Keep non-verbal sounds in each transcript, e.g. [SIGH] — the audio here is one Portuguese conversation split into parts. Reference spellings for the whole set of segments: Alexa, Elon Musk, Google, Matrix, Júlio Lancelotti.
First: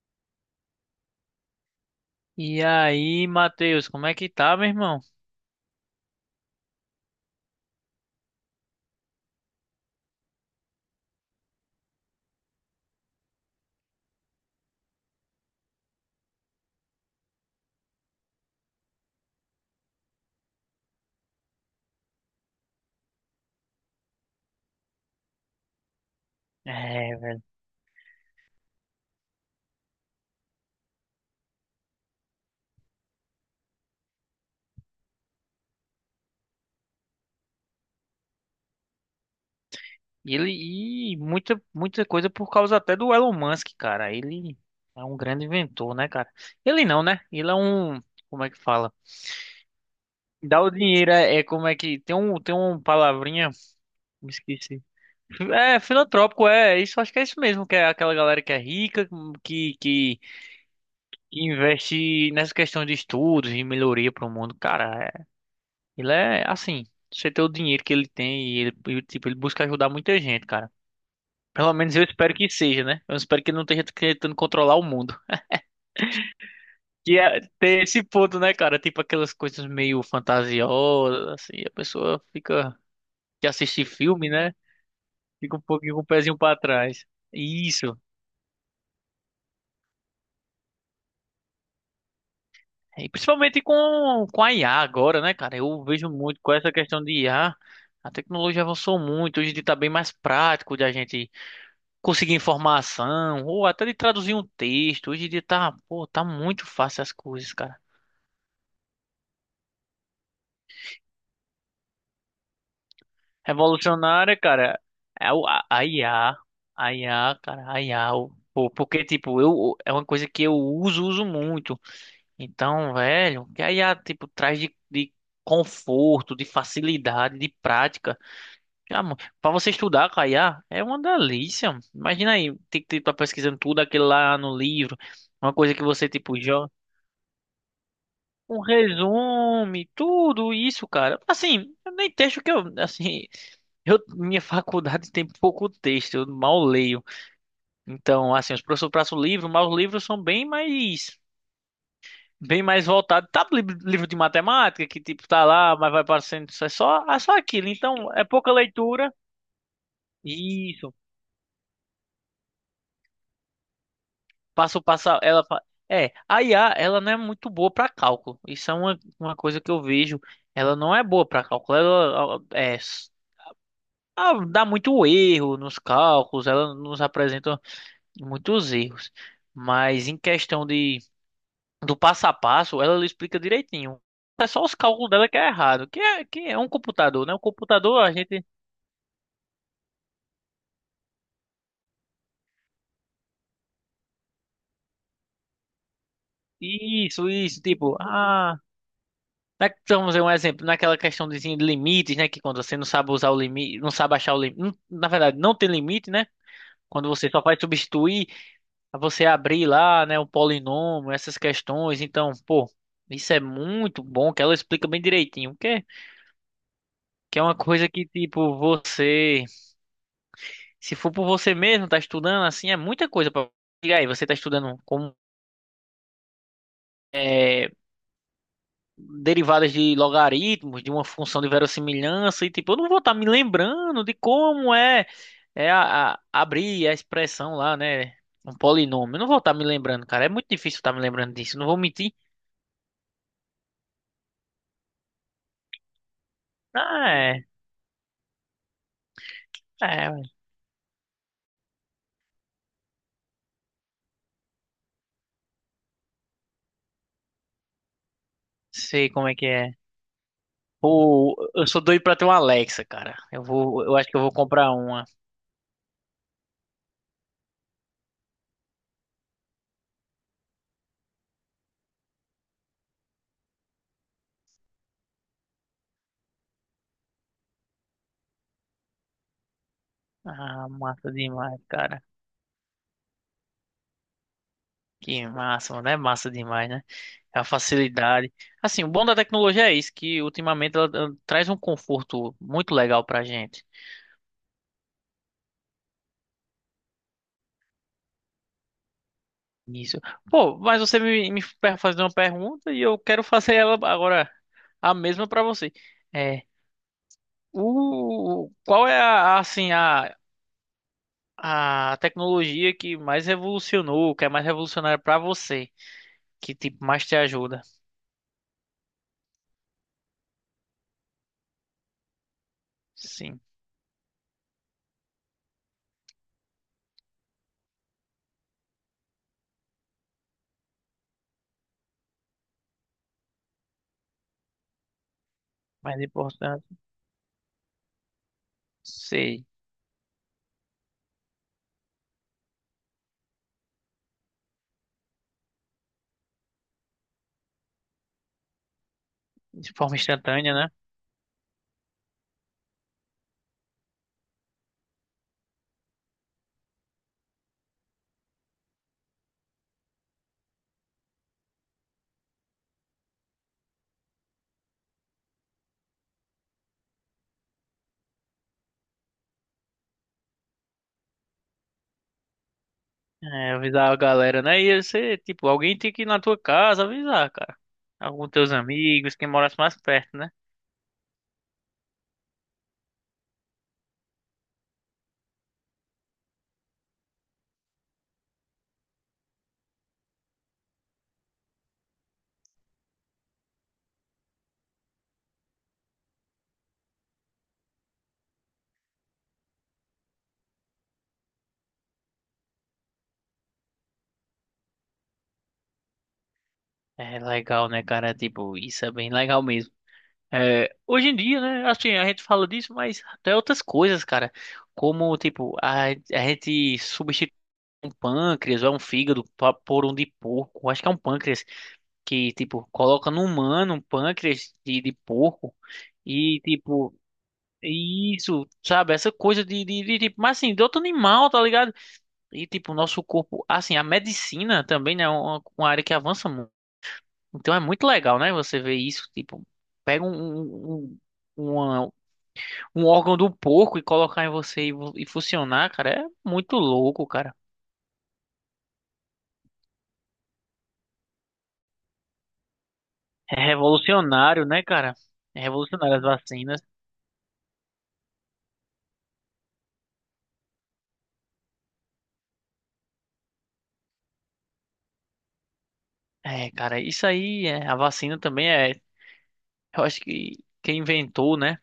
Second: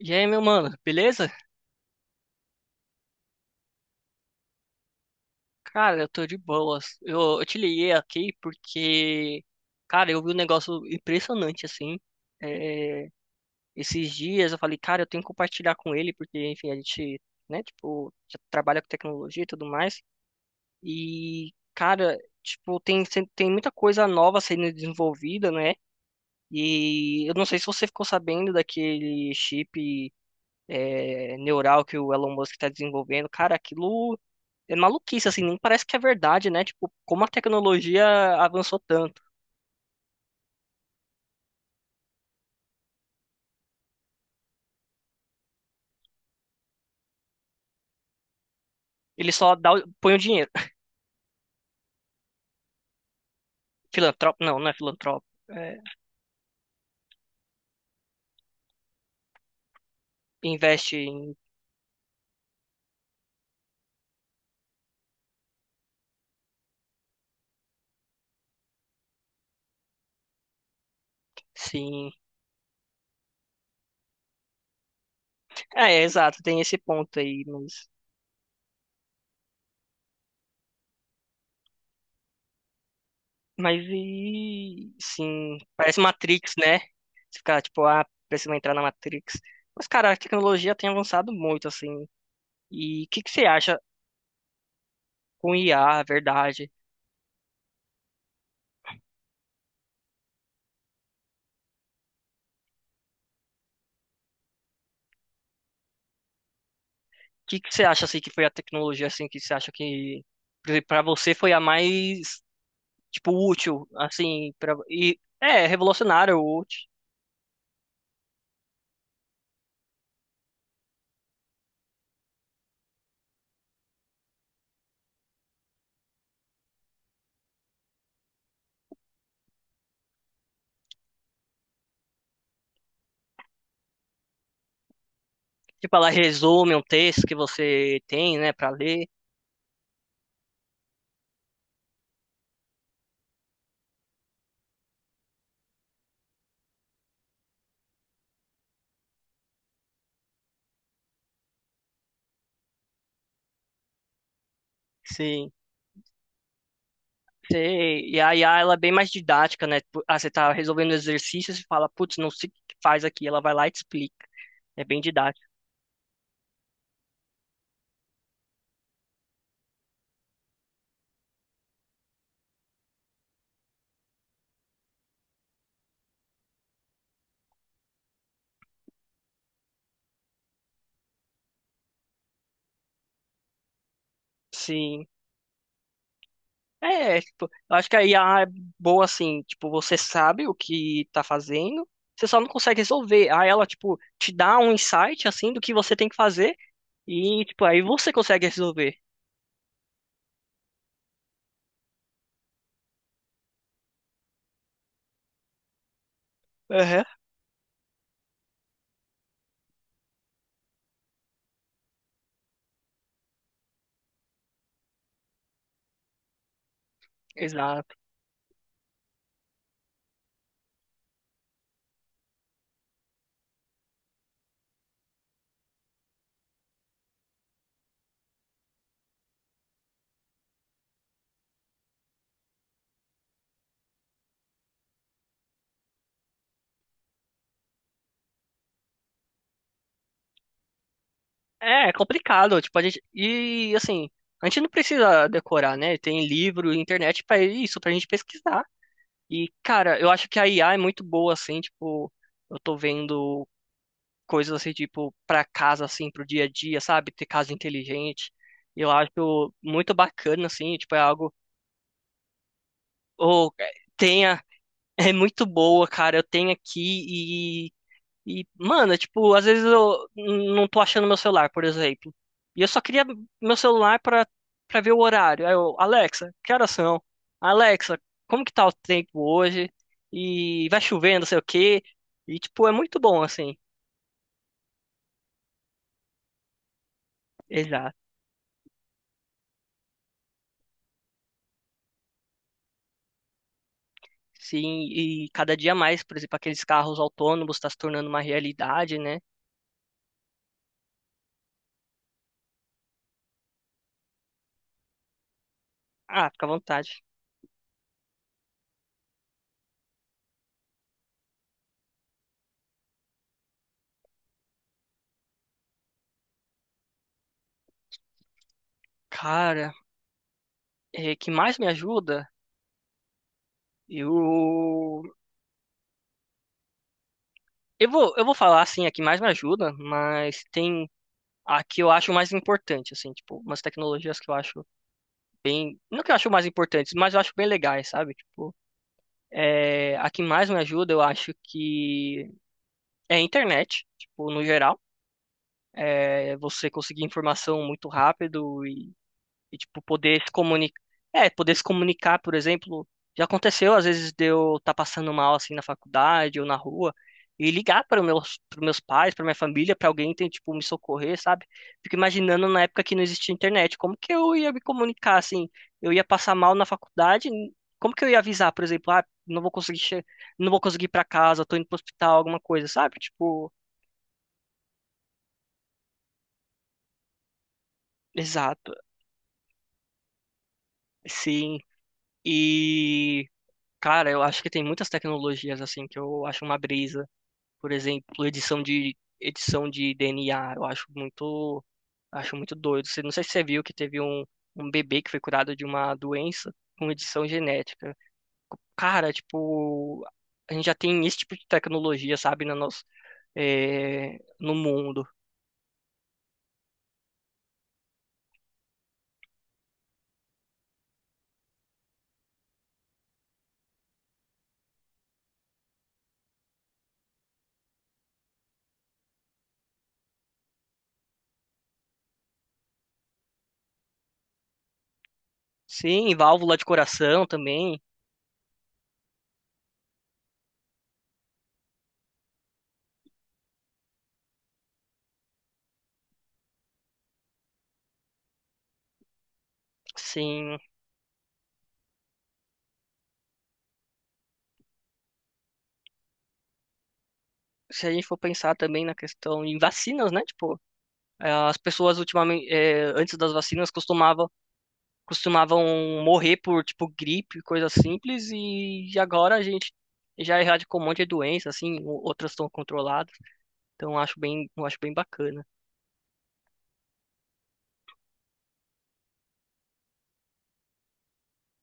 E aí, meu mano, beleza? E aí, Matheus, como é que tá, meu irmão? Cara, eu tô de boas. Eu te liguei aqui porque, cara, eu vi um negócio impressionante assim. É, Esses dias eu falei, cara, eu tenho que compartilhar com ele, porque, enfim, a gente, né, tipo, já trabalha com tecnologia e tudo mais. E, cara, tipo, tem, sem- tem muita coisa nova sendo desenvolvida, né? É, E eu velho. não sei se você ficou sabendo daquele chip, é, neural que o Elon Musk tá desenvolvendo. Cara, aquilo. É maluquice, assim, nem parece que é verdade, né? Tipo, como a tecnologia avançou tanto. Ele e muita coisa por causa até do Elon Musk, cara. Ele é um grande inventor, né, cara? Ele não, né? Ele é um, como é que fala? Ele só dá, o- põe o dinheiro. Dá o dinheiro é, é como é que tem tem uma palavrinha, me Filantropo, não, não é esqueci. filantropo. É, É, filantrópico, é, isso acho que é isso mesmo, que é aquela galera que é rica, que que, investe em, que investe nessa questão de estudos e melhoria para o mundo, cara. Ele é assim, você ter o dinheiro que ele tem e ele, e, tipo, ele busca ajudar muita gente, cara. Pelo menos eu sim. espero que seja, né? Eu espero que ele não esteja tentando controlar o mundo. É, é, exato, tem esse ponto Que é aí, ter esse ponto, né, cara? Tipo aquelas coisas meio fantasiosas, assim, a pessoa fica que mas assiste filme, né? e, Fica sim, um pouquinho parece com o pezinho Matrix, pra né? trás. Você fica, tipo, Isso. ah, precisa entrar na Matrix. Mas, cara, a tecnologia tem avançado muito, assim. E o E que que você principalmente acha com a IA agora, né, com cara? IA, Eu a vejo muito com verdade? essa questão de IA. A tecnologia avançou muito, hoje em dia tá bem mais prático de a gente conseguir informação, ou até de traduzir um texto. Hoje em dia tá, pô, tá muito fácil as O coisas, que que cara. você acha, assim, que foi a tecnologia, assim, que você acha que, para você foi a mais tipo, útil, Revolucionária, assim, pra, cara, e é o, a, é a IA, revolucionário, útil. a IA, cara, a IA, pô, porque, tipo, eu, é uma coisa que eu uso muito. Então, velho, que a IA, tipo, traz de conforto, de facilidade, de prática. Ah, mano, pra você estudar com a IA, é uma delícia. Imagina aí, tem que estar pesquisando tudo aquilo lá no livro. Uma coisa que Tipo, você, ela tipo, já resume um texto que você tem, né, um pra ler. resume, tudo isso, cara. Assim, eu nem texto que eu, assim, [LAUGHS] eu, minha faculdade tem pouco texto, eu mal leio. Então, assim, os professores passam o livro, mas os livros são bem mais voltados. Tá livro, livro de matemática, que tipo, tá Sim. lá, mas vai parecendo isso é só aquilo. Sei. Então, E é a pouca IA, ela é bem mais leitura. didática, né? Tipo, ah, você tá resolvendo Isso. exercícios e fala, putz, não sei o que faz aqui. Ela vai lá e te explica. Passo, É bem passo, ela, didático. É, a IA, ela não é muito boa para cálculo. Isso é uma coisa que eu vejo. Ela não é boa para cálculo. Ela, é, ah, dá muito erro nos cálculos, ela nos apresenta muitos erros. Mas em questão de do passo a passo, ela explica direitinho. É só os Sim. cálculos dela que é errado, que é um É, computador, né? Um tipo, eu acho que computador, a a IA gente. é boa assim, tipo, você sabe o que tá fazendo, você só não consegue resolver. Aí ela, tipo, te dá um insight, assim, do que você tem que fazer e, Isso, tipo, aí tipo, você consegue ah. resolver. Vamos ver um exemplo, naquela questão de limites, né? Que quando você não sabe usar o limite, não sabe achar o limite. Na verdade, não tem limite, né? Quando você só vai substituir. A você abrir lá, né, o polinômio, essas questões. Então, pô, isso é muito bom que ela explica bem direitinho, que é uma coisa Exato. que tipo você, se for por você mesmo, tá estudando assim, é muita coisa para aí, você tá estudando como é, derivadas de logaritmos, de uma função de verossimilhança e tipo, eu não vou estar me lembrando de como é, é abrir a expressão lá, né? Um polinômio. Eu não vou estar me lembrando, cara. É muito difícil estar me lembrando disso. Não vou É, é mentir. complicado, tipo, a gente, e assim, a gente não precisa decorar, né? Tem livro, Ah, internet pra é. isso, pra gente pesquisar. E, cara, eu É, acho que a IA é muito boa, assim, tipo, eu tô vendo coisas assim, tipo, pra casa, assim, pro dia a dia, sabe? Ter casa inteligente. Eu sei como é que acho é. muito bacana, assim, tipo, é algo, Pô, eu sou doido pra ter uma Alexa, cara. Eu ou é, vou, eu acho que eu vou tenha, comprar uma. é muito boa, cara, eu tenho aqui. E, mano, tipo, às vezes eu não tô achando meu celular, por exemplo. E eu só queria meu celular pra, pra ver o horário. Aí eu, Alexa, que horas são? Alexa, como que tá o tempo hoje? E Ah, vai massa chovendo, não sei o demais, quê. cara. E, tipo, é muito bom, assim. Que massa, mano. É massa demais, né? É a Exato. facilidade. Assim, o bom da tecnologia é isso, que ultimamente ela, ela traz um conforto muito legal pra gente. Sim, e cada dia mais, por exemplo, aqueles carros autônomos tá se tornando uma realidade, né? Isso. Pô, mas você fazer uma pergunta e eu quero fazer ela agora a mesma pra você. Ah, É, fica à vontade. Qual é assim, a tecnologia que mais revolucionou, que é mais revolucionária pra você, que tipo mais te ajuda. Cara, é, que mais me ajuda? Sim, Eu, eu vou falar assim, a que mais me ajuda, mas tem a que eu acho mais importante, assim, tipo, umas tecnologias que eu acho bem, mais não que eu acho mais importante, importantes, mas eu acho bem legais, sabe? Tipo, sei, é, a que mais me ajuda, eu acho que é a internet, tipo, no geral, é você conseguir informação muito rápido e, de tipo, forma poder se instantânea, né? comunicar. É, poder se comunicar, por exemplo. Já aconteceu, às vezes, de eu estar passando mal, assim, na faculdade ou na rua, e ligar para os meus, para meus pais, para minha família, para alguém tem, tipo, me socorrer, sabe? Fico imaginando na época que não existia internet, como que eu ia me comunicar, assim? Eu ia passar mal na faculdade, como que eu ia avisar, por exemplo, ah, não vou conseguir ir para casa, tô indo pro hospital, alguma coisa, sabe? Tipo, É, avisar a galera, né? E você, tipo, alguém tem que ir na tua casa avisar, cara. Alguns teus exato, amigos, quem morasse mais perto, né? sim. E. Cara, eu acho que tem muitas tecnologias assim que eu acho uma brisa. Por exemplo, edição de DNA, eu acho muito doido. Você- não sei se você viu que teve um, um bebê que foi curado de uma doença com edição genética. Cara, tipo, a gente já tem esse tipo de tecnologia, sabe, na nossa, eh, no mundo. É legal, né, cara? É, tipo, isso é bem legal mesmo. É, hoje em dia, né? Assim, a gente fala disso, mas até outras coisas, cara. Como, tipo, a gente substitui um pâncreas ou é um fígado por um de porco. Acho que é um pâncreas que, tipo, coloca no humano um pâncreas de porco Sim, e, válvula de tipo, coração também. isso, sabe? Essa coisa de, tipo, mas assim, de outro animal, tá ligado? E, tipo, o nosso corpo, assim, a medicina também, né, é uma área que avança muito. Então é muito legal, né? Você ver isso, tipo, pega Sim, um, uma- um órgão do porco e colocar em você e, e funcionar, cara, é muito louco, cara. se a gente for pensar também na questão em vacinas, né? Tipo, eh, as pessoas ultimamente, eh, antes das É vacinas, revolucionário, né, cara? É costumavam revolucionário as morrer vacinas. por, tipo, gripe, coisa simples, e agora a gente já erradicou um monte de doença, assim, o- outras estão controladas, então eu acho bem bacana. É, cara, isso aí, é, a vacina também é. Eu acho que quem inventou, né?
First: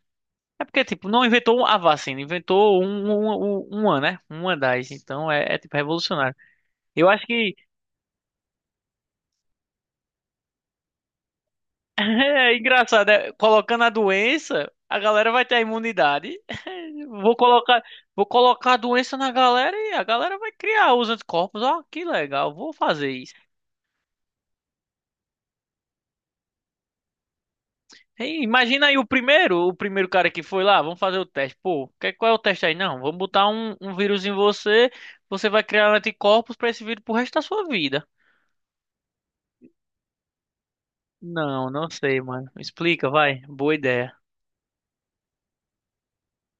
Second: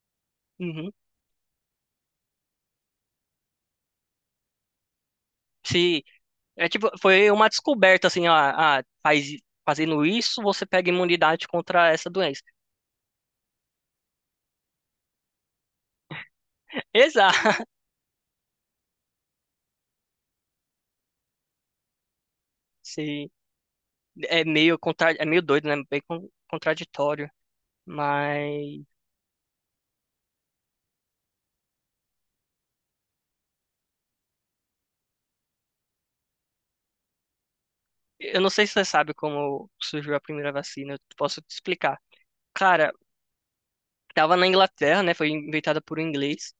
É porque, Uhum. tipo, não inventou a vacina, inventou uma, né? Uma das. Então é, é, tipo, Se, revolucionário. é tipo, Eu acho foi uma que descoberta, assim, ah, ah, faz, fazendo isso, você pega imunidade contra [LAUGHS] essa doença. é engraçado, é, colocando a doença, a galera vai ter a imunidade. [LAUGHS] [LAUGHS] Vou Exato! colocar, vou colocar a doença na galera e a galera vai criar os anticorpos. Ó, que legal, vou fazer Se, isso. é meio contra, é meio doido, né? Bem con- contraditório, Ei, mas imagina aí o primeiro cara que foi lá, vamos fazer o teste. Pô, qual é o teste aí? Não, vamos botar um vírus em você, você vai criar anticorpos pra esse vírus pro resto da sua vida. eu não sei se você sabe como surgiu a primeira vacina, eu posso te Não, não explicar. sei, mano. Cara, Explica, vai. Boa ideia. tava na Inglaterra, né? Foi inventada por um inglês.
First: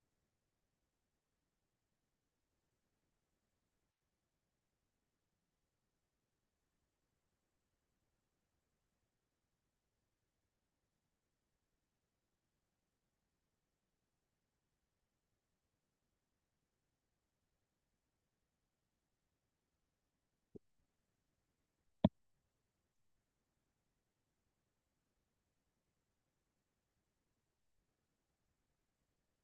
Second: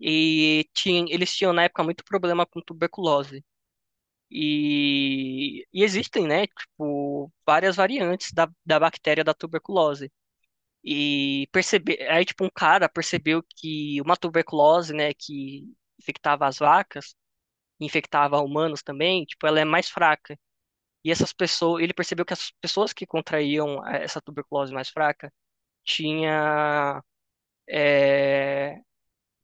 E tinha, eles tinham na época muito problema com tuberculose. E existem, né? Tipo, várias variantes da, da bactéria da tuberculose. E percebe, aí, tipo, um cara percebeu que uma tuberculose, né, que infectava as vacas, infectava humanos também, tipo, ela é mais fraca. E essas pessoas, ele percebeu que as pessoas que contraíam eh, essa tuberculose mais fraca tinha eh,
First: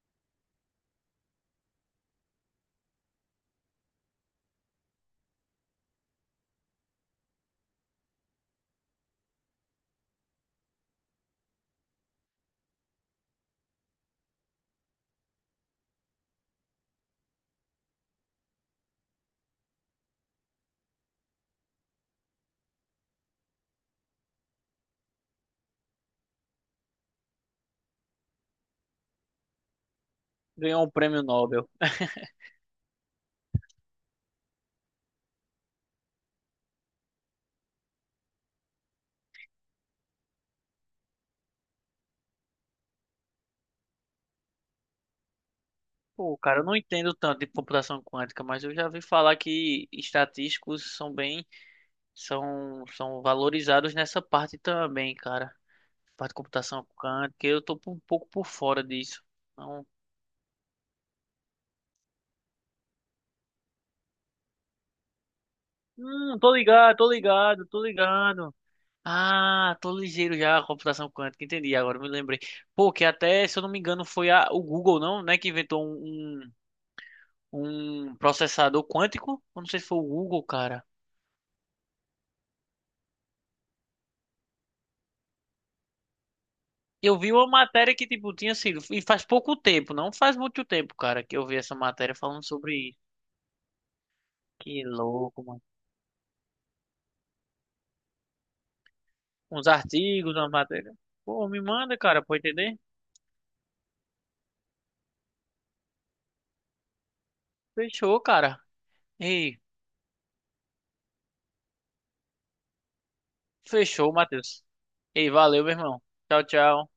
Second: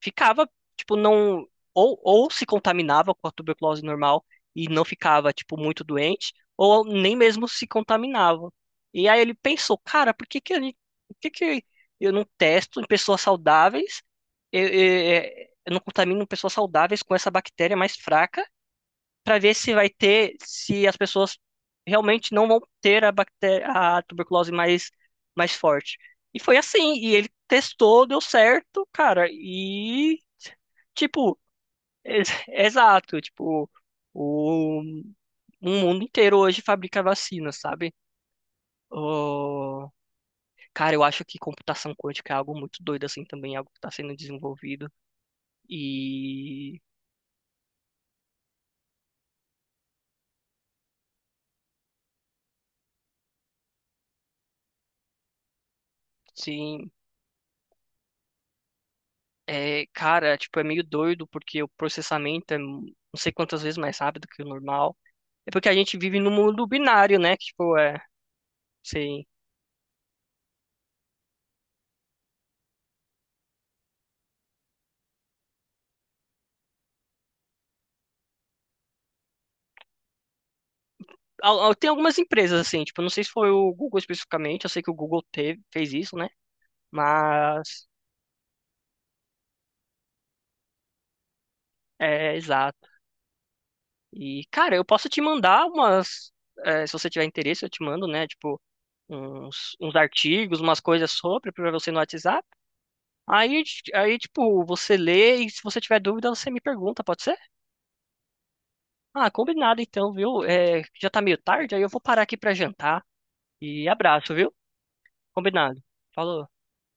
ficava, tipo, não. Ou se contaminava com a tuberculose normal e não ficava, tipo, muito doente, ou nem mesmo se contaminava. E aí ele pensou, cara, por que que, a gente, por que que eu não testo em pessoas saudáveis? Eu, eu, eu não contamino pessoas saudáveis com essa bactéria mais fraca para ver se vai ter, se as pessoas realmente não vão ter a bactéria, a tuberculose mais, mais forte. E foi assim, e ele testou, deu certo, cara, e Ganhou um prêmio tipo, Nobel. ex- [LAUGHS] exato, tipo, o, o mundo inteiro hoje fabrica vacina, sabe? Oh, cara, eu acho que computação quântica é algo muito doido assim também, algo que está sendo desenvolvido. Pô, cara, eu não E entendo tanto de computação quântica, mas eu já vi falar que estatísticos são bem, são valorizados nessa parte também, cara. Parte de computação sim, quântica, eu tô um pouco por fora disso. é, cara, tipo, é meio doido porque o processamento é não sei quantas vezes mais rápido que o normal. É porque a gente vive num mundo binário, né? Que, tipo, Tô é, ligado. sei. Ah, tô ligeiro já, a computação quântica, entendi, agora eu me lembrei. Pô, que até, se eu não me engano, foi o Google, não, né, que inventou um processador quântico? Eu não sei se foi o Google, cara. Al- al- tem algumas empresas assim, tipo, não sei se foi o Google especificamente, eu sei que o Google teve, fez isso, né? Eu vi uma Mas matéria que, tipo, tinha sido, e faz pouco tempo, não faz muito tempo, cara, que eu vi essa matéria é falando exato. sobre isso. E, cara, Que eu posso te louco, mano. mandar umas, é, se você tiver interesse, eu te mando, né? Tipo, Uns uns, uns artigos, uma artigos, umas matéria. coisas Pô, sobre me pra você manda, no cara, pra eu WhatsApp. entender. Aí, aí, tipo, você lê e se você tiver dúvida, você me pergunta, pode ser? Fechou, cara. Ah, Ei. combinado então, viu? É, já tá meio tarde, aí eu vou parar aqui pra jantar. E Fechou, abraço, viu? Matheus. Ei, valeu, meu Combinado. irmão. Tchau, Falou. tchau.